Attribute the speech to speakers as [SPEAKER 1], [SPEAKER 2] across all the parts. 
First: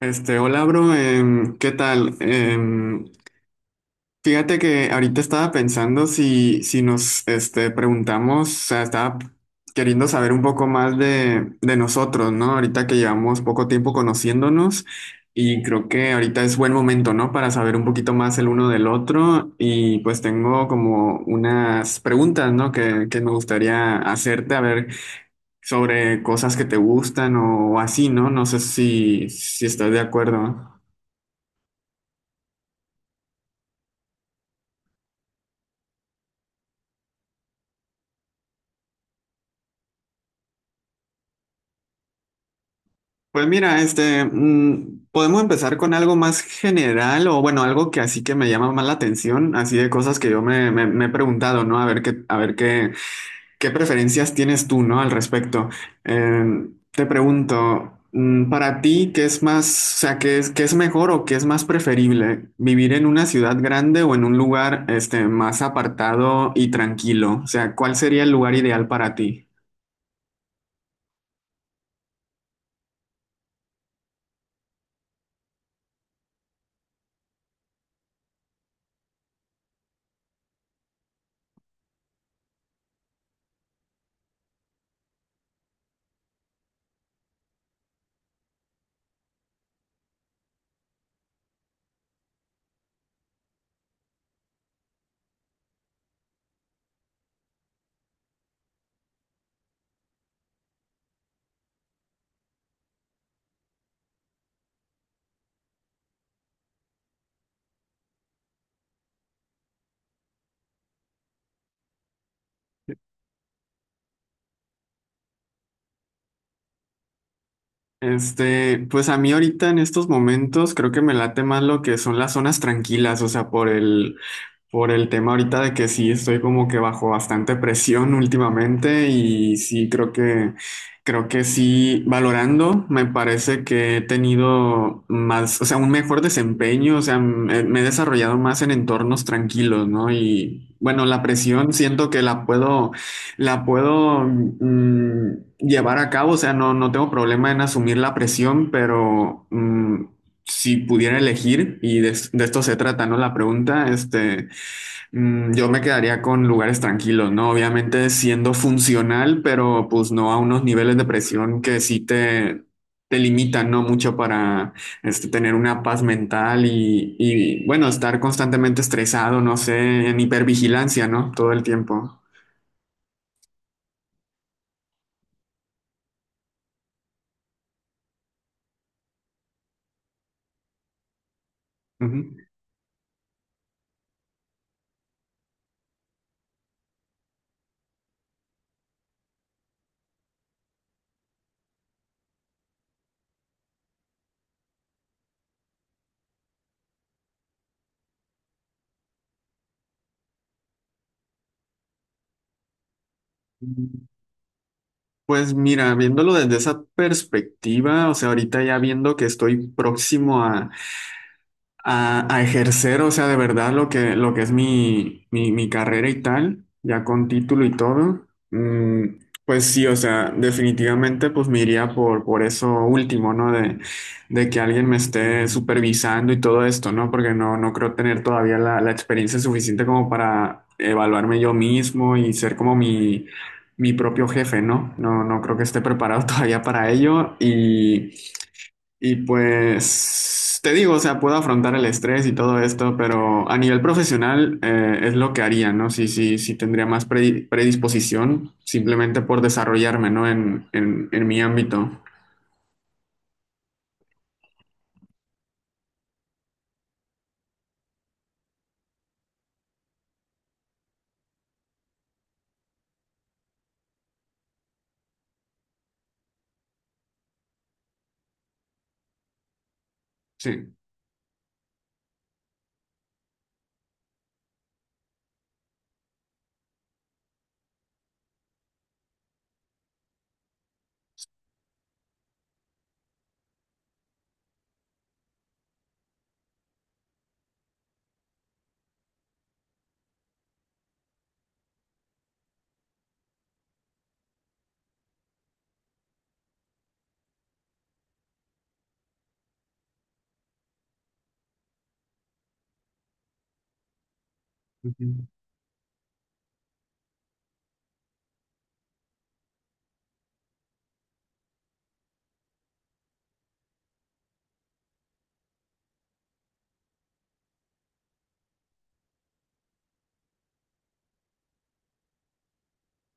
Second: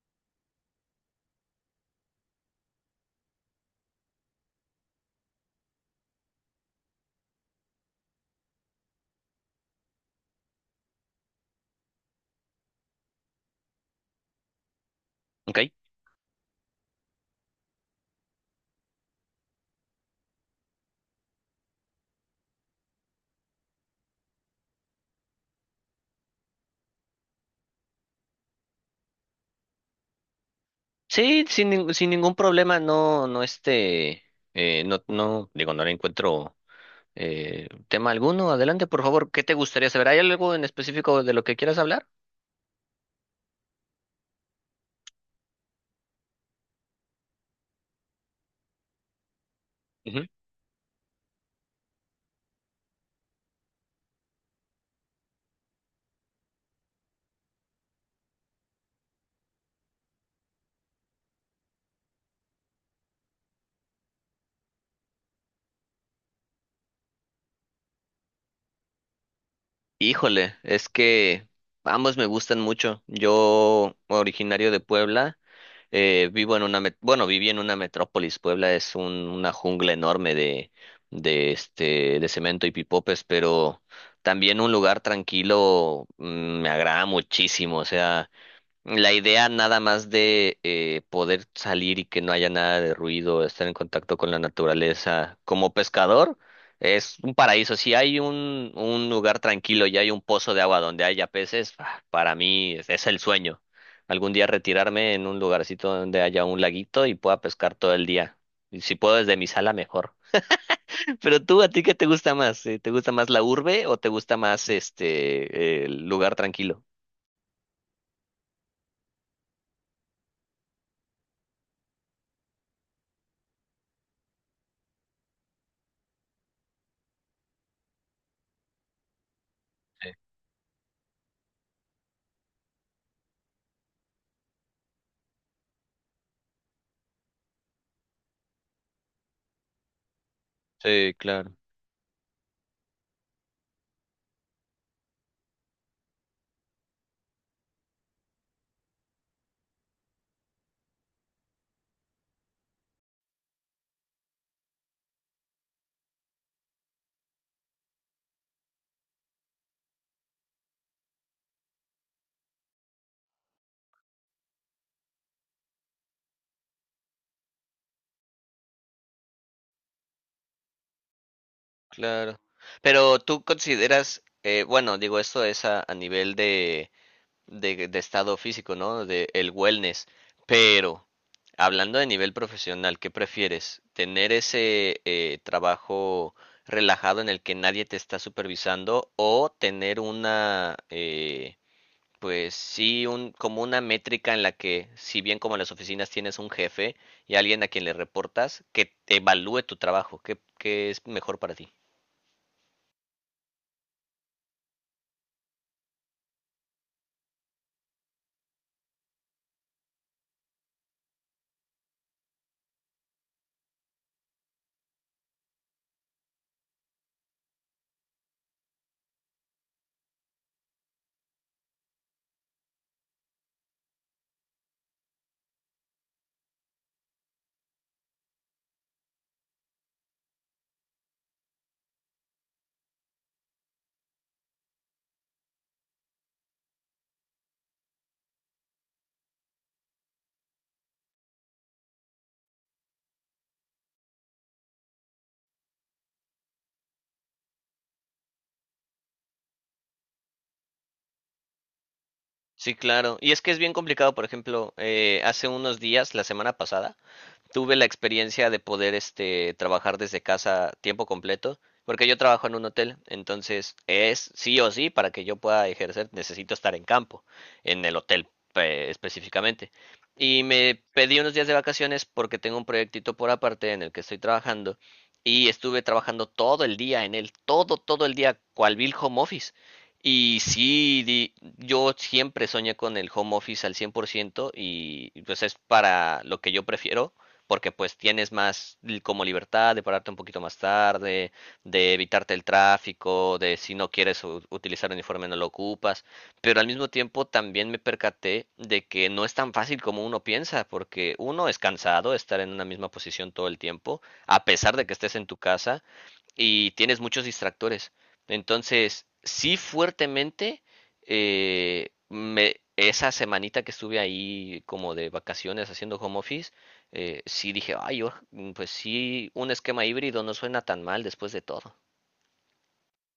[SPEAKER 1] Hola, bro, ¿qué tal? Fíjate que ahorita estaba pensando si nos preguntamos, o sea, estaba queriendo saber un poco más de nosotros, ¿no? Ahorita que llevamos poco tiempo conociéndonos y
[SPEAKER 2] Ok.
[SPEAKER 1] creo que ahorita es buen momento, ¿no? Para saber un poquito más el uno del otro y pues tengo como unas preguntas, ¿no? Que me gustaría hacerte, a ver, sobre cosas que te gustan o, así, ¿no? No sé si estás de acuerdo.
[SPEAKER 2] Sí, sin ningún problema, digo, no le encuentro tema alguno. Adelante, por favor, ¿qué te gustaría saber? ¿Hay algo en específico de lo que quieras hablar?
[SPEAKER 1] Pues mira, podemos empezar con algo más general o bueno, algo que así que me llama más la atención, así de cosas
[SPEAKER 2] Ujú.
[SPEAKER 1] que yo me he preguntado, ¿no? A ver qué, qué preferencias tienes tú, ¿no? Al respecto. Te pregunto, para ti, o sea, qué es mejor o qué es más preferible, ¿vivir en una ciudad grande o en un lugar, más apartado y tranquilo? O sea, ¿cuál sería el lugar ideal para ti?
[SPEAKER 2] Híjole, es que ambos me gustan mucho. Yo, originario de Puebla, vivo en una, viví en una metrópolis. Puebla es una jungla enorme de cemento y pipopes, pero también un lugar tranquilo, me agrada muchísimo. O sea, la idea nada más de poder salir y que no haya nada de ruido, estar en contacto con la naturaleza como pescador es un paraíso. Si hay un lugar tranquilo y hay un pozo de agua donde haya peces, ah, para mí es el sueño. Algún día retirarme en un lugarcito donde haya un laguito y pueda pescar todo el día. Y si puedo desde mi sala, mejor. Pero tú, ¿a ti qué te gusta más? ¿Te gusta más la urbe o te gusta más el lugar tranquilo?
[SPEAKER 1] Pues a mí ahorita en estos momentos creo que me late más lo que son las zonas tranquilas, o sea, por el tema ahorita de que sí estoy como que bajo bastante presión últimamente y sí creo que sí, valorando me parece que he tenido más, o sea, un mejor desempeño, o sea, me he desarrollado más en entornos tranquilos, ¿no? Y bueno,
[SPEAKER 2] Sí,
[SPEAKER 1] la
[SPEAKER 2] claro.
[SPEAKER 1] presión siento que la puedo llevar a cabo, o sea, no tengo problema en asumir la presión, pero mm. Si pudiera elegir, y de esto se trata, ¿no? La pregunta, este. Mm, yo me quedaría con lugares tranquilos, ¿no? Obviamente siendo funcional, pero pues no a unos niveles de presión que te limitan, ¿no? Mucho para tener una paz mental y bueno, estar constantemente estresado, no sé, en hipervigilancia, ¿no? Todo el tiempo.
[SPEAKER 2] Claro. Pero tú consideras, bueno, digo, esto es a nivel de estado físico, ¿no? De el wellness. Pero, hablando de nivel
[SPEAKER 1] Ujú.
[SPEAKER 2] profesional, ¿qué prefieres? ¿Tener ese trabajo relajado en el que nadie te está supervisando o tener una, pues sí, un, como una métrica en la que, si bien como en las oficinas tienes un jefe y alguien a quien le reportas, que te evalúe tu trabajo? ¿Qué, qué es mejor para ti?
[SPEAKER 1] Pues mira, viéndolo desde esa perspectiva, o sea, ahorita ya viendo que estoy próximo a a ejercer, o sea, de verdad lo que es mi carrera y tal, ya con título y todo, mm, pues sí, o sea, definitivamente pues me iría por eso último, ¿no? De que alguien me esté supervisando y todo esto, ¿no? Porque no creo tener todavía la experiencia suficiente como para evaluarme yo mismo y ser como mi... mi propio jefe, ¿no? No creo que esté preparado todavía para ello y pues te digo, o sea, puedo afrontar el estrés y todo esto, pero a nivel profesional, es lo que haría, ¿no? Sí, sí, sí tendría más predisposición simplemente por desarrollarme, ¿no? En mi ámbito.
[SPEAKER 2] Sí, claro. Y es que es bien complicado, por ejemplo, hace unos días, la semana pasada, tuve la experiencia de poder trabajar desde casa tiempo completo, porque yo trabajo en un hotel, entonces es sí o sí, para que yo pueda ejercer necesito estar en campo, en el hotel específicamente. Y
[SPEAKER 1] Sí.
[SPEAKER 2] me pedí unos días de vacaciones porque tengo un proyectito por aparte en el que estoy trabajando y estuve trabajando todo el día en él, todo el día cual vil home office. Y sí, yo siempre soñé con el home office al 100% y pues es para lo que yo prefiero, porque pues tienes más como libertad de pararte un poquito más tarde, de evitarte el tráfico, de si no quieres utilizar uniforme no lo ocupas, pero al mismo tiempo también me percaté de que no es tan fácil como uno piensa, porque uno es cansado de estar en una misma posición todo el tiempo, a pesar de que estés en
[SPEAKER 1] Ujú.
[SPEAKER 2] tu casa, y tienes muchos distractores. Entonces, sí fuertemente, esa semanita que estuve ahí como de vacaciones haciendo home office, sí dije, ay, yo pues sí, un esquema híbrido no suena tan mal después de todo.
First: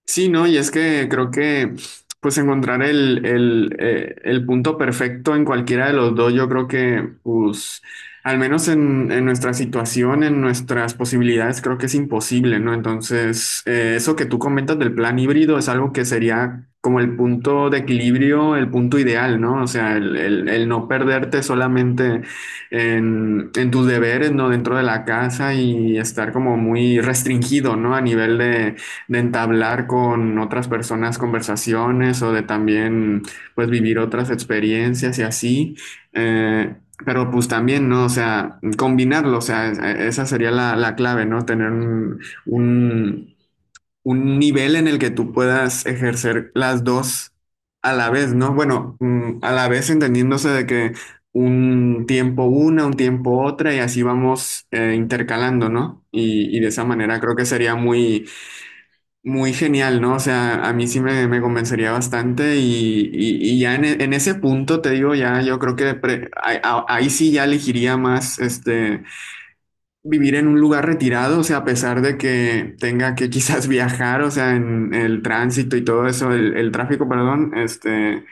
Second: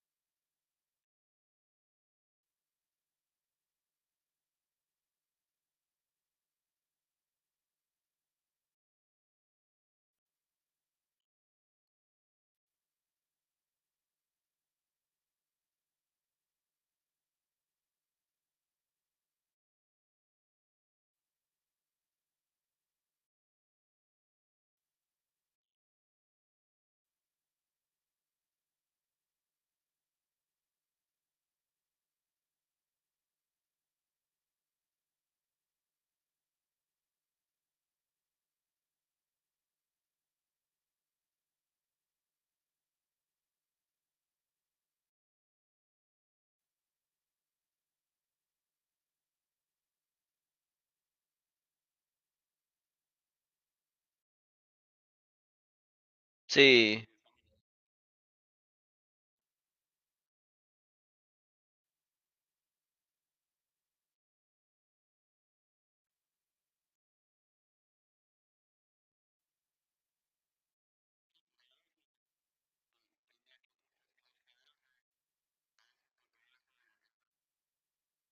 [SPEAKER 1] Sí, no, y es que creo que pues encontrar el punto perfecto en cualquiera de los dos, yo creo que pues al menos en nuestra situación, en nuestras posibilidades, creo que es imposible, ¿no? Entonces, eso que tú comentas del plan híbrido es algo que sería como el punto de equilibrio, el punto ideal, ¿no? O sea, el no perderte solamente en tus deberes, ¿no? Dentro de la casa y estar como muy restringido, ¿no? A nivel de entablar con otras personas conversaciones o de también pues vivir otras experiencias y así. Eh, pero pues también, ¿no? O sea, combinarlo, o sea, esa sería la clave, ¿no? Tener un, un nivel en el que tú puedas ejercer las dos a la vez, ¿no? Bueno, mm, a la vez entendiéndose de que un tiempo otra y así vamos, intercalando, ¿no? Y de esa
[SPEAKER 2] Sí,
[SPEAKER 1] manera creo que sería muy, muy genial, ¿no? O sea, a mí sí me convencería bastante y, y ya en ese punto, te digo, ya yo creo que ahí sí ya elegiría más vivir en un lugar retirado, o sea, a pesar de que tenga que quizás viajar, o sea, en el tránsito y todo eso, el tráfico, perdón, este,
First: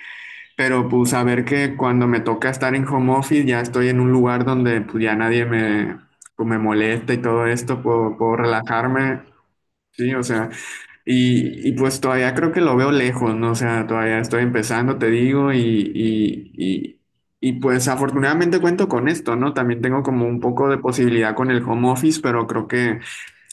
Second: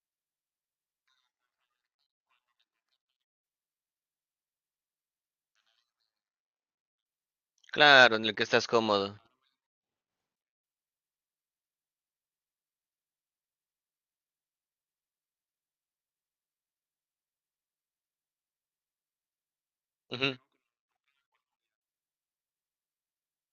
[SPEAKER 1] pero pues saber que cuando me toca estar en home office ya estoy en un lugar donde pues ya nadie me, pues, me molesta y todo esto,
[SPEAKER 2] claro, en
[SPEAKER 1] puedo
[SPEAKER 2] el que estás cómodo.
[SPEAKER 1] relajarme. Sí, o sea, y pues todavía creo que lo veo lejos, ¿no? O sea, todavía estoy empezando, te digo, y pues afortunadamente cuento con esto, ¿no? También tengo como
[SPEAKER 2] Ujú.
[SPEAKER 1] un poco de posibilidad con el home office, pero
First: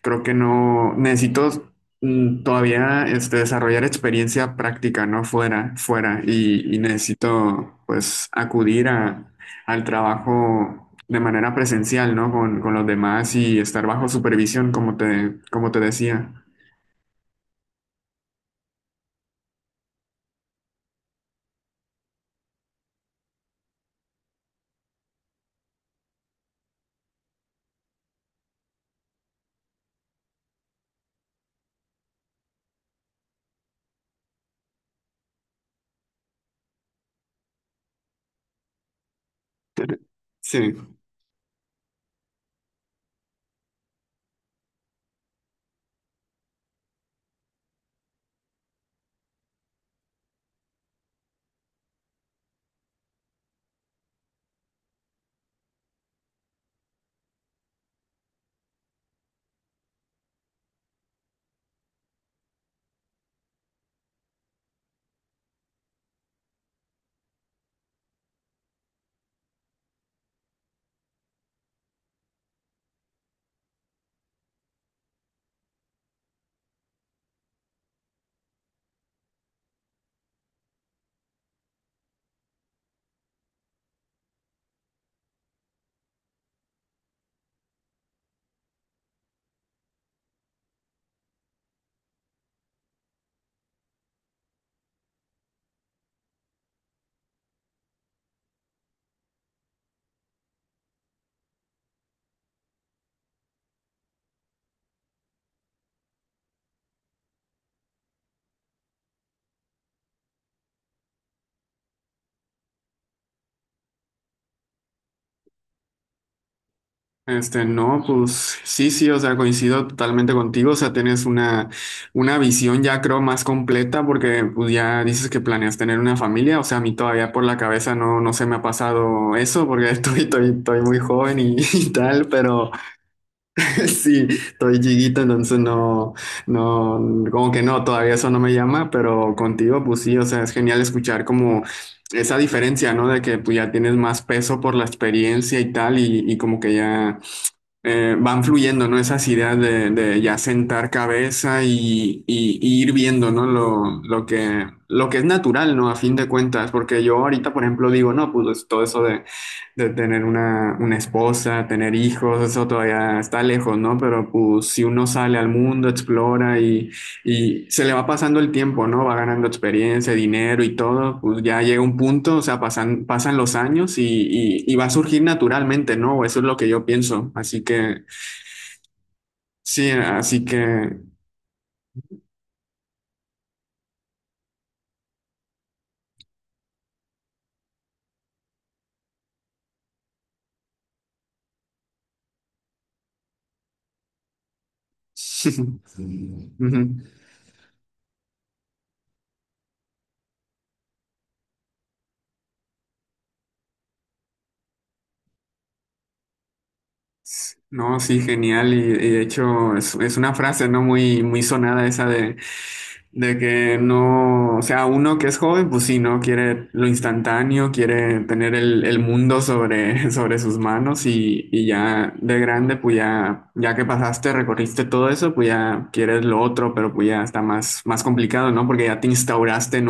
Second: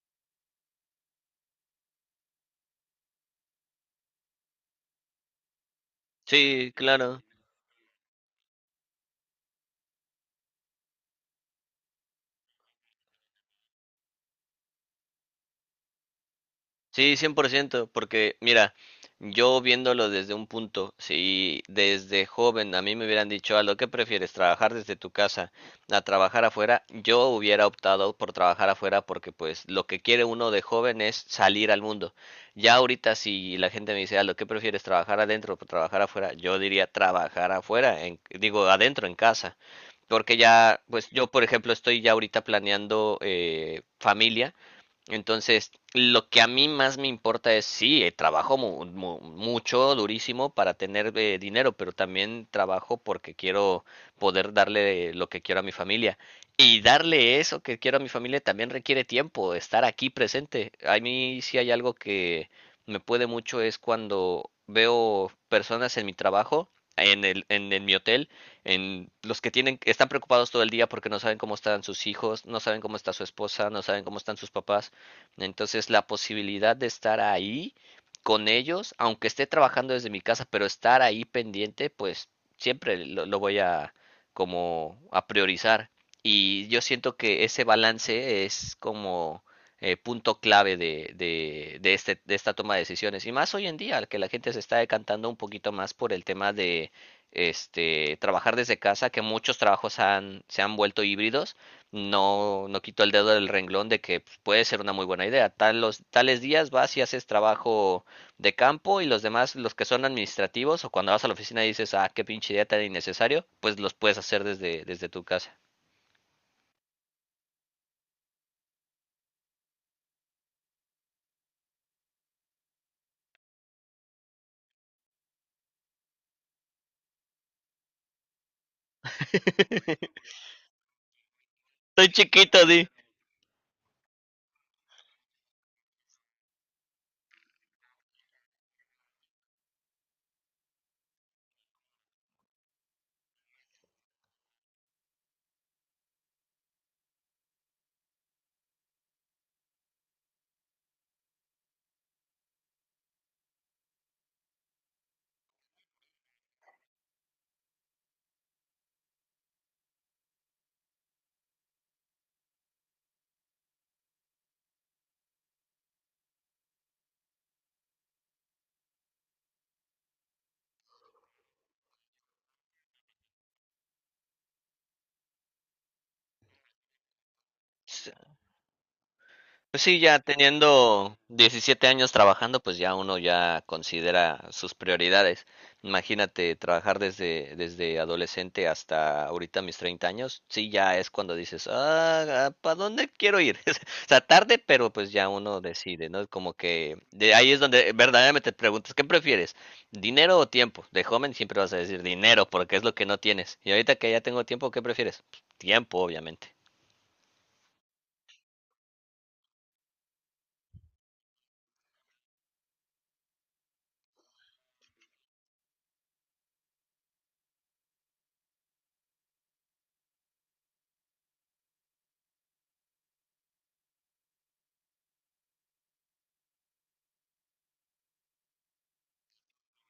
[SPEAKER 1] creo que no, necesito mm, todavía desarrollar experiencia práctica, ¿no? Fuera,
[SPEAKER 2] Sí,
[SPEAKER 1] y
[SPEAKER 2] claro.
[SPEAKER 1] necesito pues acudir a, al trabajo. De manera presencial, ¿no? Con los demás y estar bajo supervisión, como como te decía.
[SPEAKER 2] Sí, 100%, porque mira, yo viéndolo desde un punto, si desde joven a mí me hubieran dicho, a lo que prefieres, trabajar desde tu casa a trabajar afuera, yo hubiera optado por trabajar afuera porque pues lo que quiere uno de joven es salir al mundo. Ya ahorita si la gente me dice, a lo que prefieres, trabajar adentro o trabajar afuera, yo diría trabajar afuera, digo adentro en casa,
[SPEAKER 1] Tere-
[SPEAKER 2] porque ya,
[SPEAKER 1] Sí,
[SPEAKER 2] pues yo por ejemplo estoy ya ahorita planeando familia. Entonces, lo que a mí más me importa es, sí, trabajo mucho, durísimo para tener dinero, pero también trabajo porque quiero poder darle lo que quiero a mi familia. Y darle eso que quiero a mi familia también requiere tiempo, estar aquí presente. A mí sí hay algo que me puede mucho es cuando veo personas en mi trabajo, en mi hotel, en los que tienen, están preocupados todo el día porque no saben cómo están sus hijos, no saben cómo está su esposa, no saben cómo están sus papás. Entonces, la posibilidad de estar ahí con ellos, aunque esté trabajando desde mi casa, pero estar ahí pendiente, pues siempre lo voy a como a priorizar. Y yo siento que ese balance es como punto clave de esta toma de decisiones. Y más hoy en día, que la gente se está decantando un poquito más por el tema de trabajar desde casa, que muchos trabajos se han vuelto híbridos, no, no quito el dedo del renglón de que pues, puede ser una muy buena idea. Tales días vas y haces trabajo de campo y los demás, los que son administrativos o cuando vas a la oficina y dices, ah, qué pinche idea tan innecesario, pues los puedes hacer desde tu casa.
[SPEAKER 1] este, no, pues sí, sí, o sea, coincido totalmente contigo, o sea, tienes una visión ya creo más completa porque pues ya dices que planeas tener una familia, o sea, a mí todavía por la cabeza no se me ha pasado eso porque estoy muy joven y
[SPEAKER 2] Estoy
[SPEAKER 1] tal,
[SPEAKER 2] chiquito,
[SPEAKER 1] pero...
[SPEAKER 2] di.
[SPEAKER 1] Sí, estoy chiquito, entonces no, no, como que no, todavía eso no me llama, pero contigo, pues sí, o sea, es genial escuchar como esa diferencia, ¿no? De que pues ya tienes más peso por la experiencia y tal, y como que ya, van fluyendo, ¿no? Esas ideas de ya sentar cabeza y, y ir viendo, ¿no? Lo que es natural, ¿no? A fin de cuentas, porque yo ahorita, por ejemplo, digo, no, pues todo eso de tener una esposa, tener hijos, eso todavía está lejos, ¿no? Pero pues si uno sale al mundo, explora y se le va pasando el tiempo, ¿no? Va ganando experiencia, dinero y todo, pues ya llega un punto, o sea, pasan los años y va a surgir naturalmente, ¿no? Eso es lo que yo pienso. Así que,
[SPEAKER 2] Pues
[SPEAKER 1] sí,
[SPEAKER 2] sí, ya
[SPEAKER 1] así que...
[SPEAKER 2] teniendo 17 años trabajando, pues ya uno ya considera sus prioridades. Imagínate trabajar desde adolescente hasta ahorita mis 30 años, sí, ya es cuando dices, ah, ¿para dónde quiero ir? O sea, tarde, pero pues ya uno decide, ¿no? Como
[SPEAKER 1] Ujú.
[SPEAKER 2] que de ahí es donde verdaderamente te preguntas, ¿qué prefieres? ¿Dinero o tiempo? De joven siempre vas a decir dinero, porque es lo que no tienes. Y ahorita que ya tengo tiempo, ¿qué prefieres? Pues, tiempo, obviamente.
[SPEAKER 1] No, sí, genial. Y de hecho es una frase, ¿no? Muy, muy sonada esa de que no, o sea, uno que es joven, pues sí, ¿no? Quiere lo instantáneo, quiere tener el mundo sobre, sobre sus manos y ya de grande, pues ya, ya que pasaste, recorriste todo eso, pues ya quieres lo otro, pero pues ya está más, más complicado, ¿no? Porque ya te instauraste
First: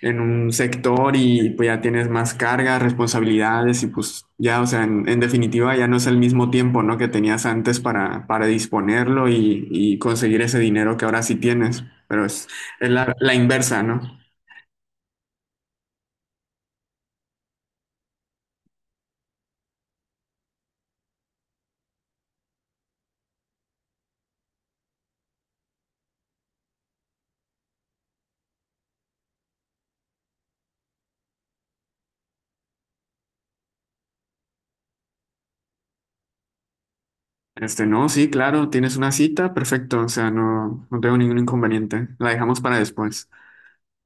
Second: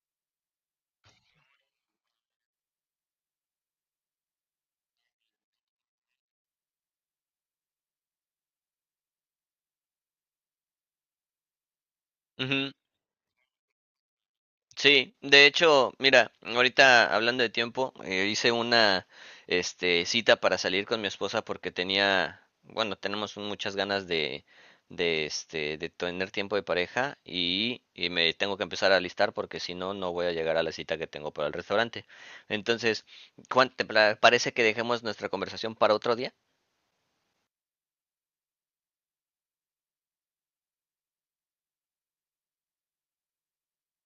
[SPEAKER 1] en un sector y pues ya tienes más cargas, responsabilidades y pues ya, o sea, en definitiva ya no es el mismo tiempo, ¿no? Que tenías antes para disponerlo y conseguir ese dinero que ahora sí tienes, pero es la inversa, ¿no?
[SPEAKER 2] Sí, de hecho, mira, ahorita hablando de tiempo, hice una cita para salir con mi esposa porque tenía, bueno, tenemos muchas ganas de, de tener tiempo de pareja y me tengo que empezar a alistar porque si no, no voy a llegar a la cita que tengo para el restaurante. Entonces, Juan, ¿te parece que dejemos nuestra conversación para otro día?
[SPEAKER 1] Este, no, sí, claro, tienes una cita, perfecto, o sea, no, no tengo ningún inconveniente, la dejamos para después.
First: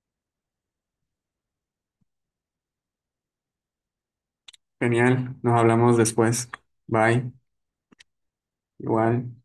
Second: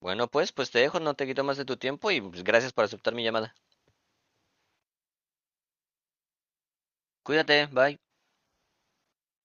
[SPEAKER 2] Bueno, pues te dejo, no te quito más de tu tiempo y pues, gracias por aceptar mi llamada.
[SPEAKER 1] Genial, nos hablamos después. Bye,
[SPEAKER 2] Cuídate, bye.
[SPEAKER 1] igual.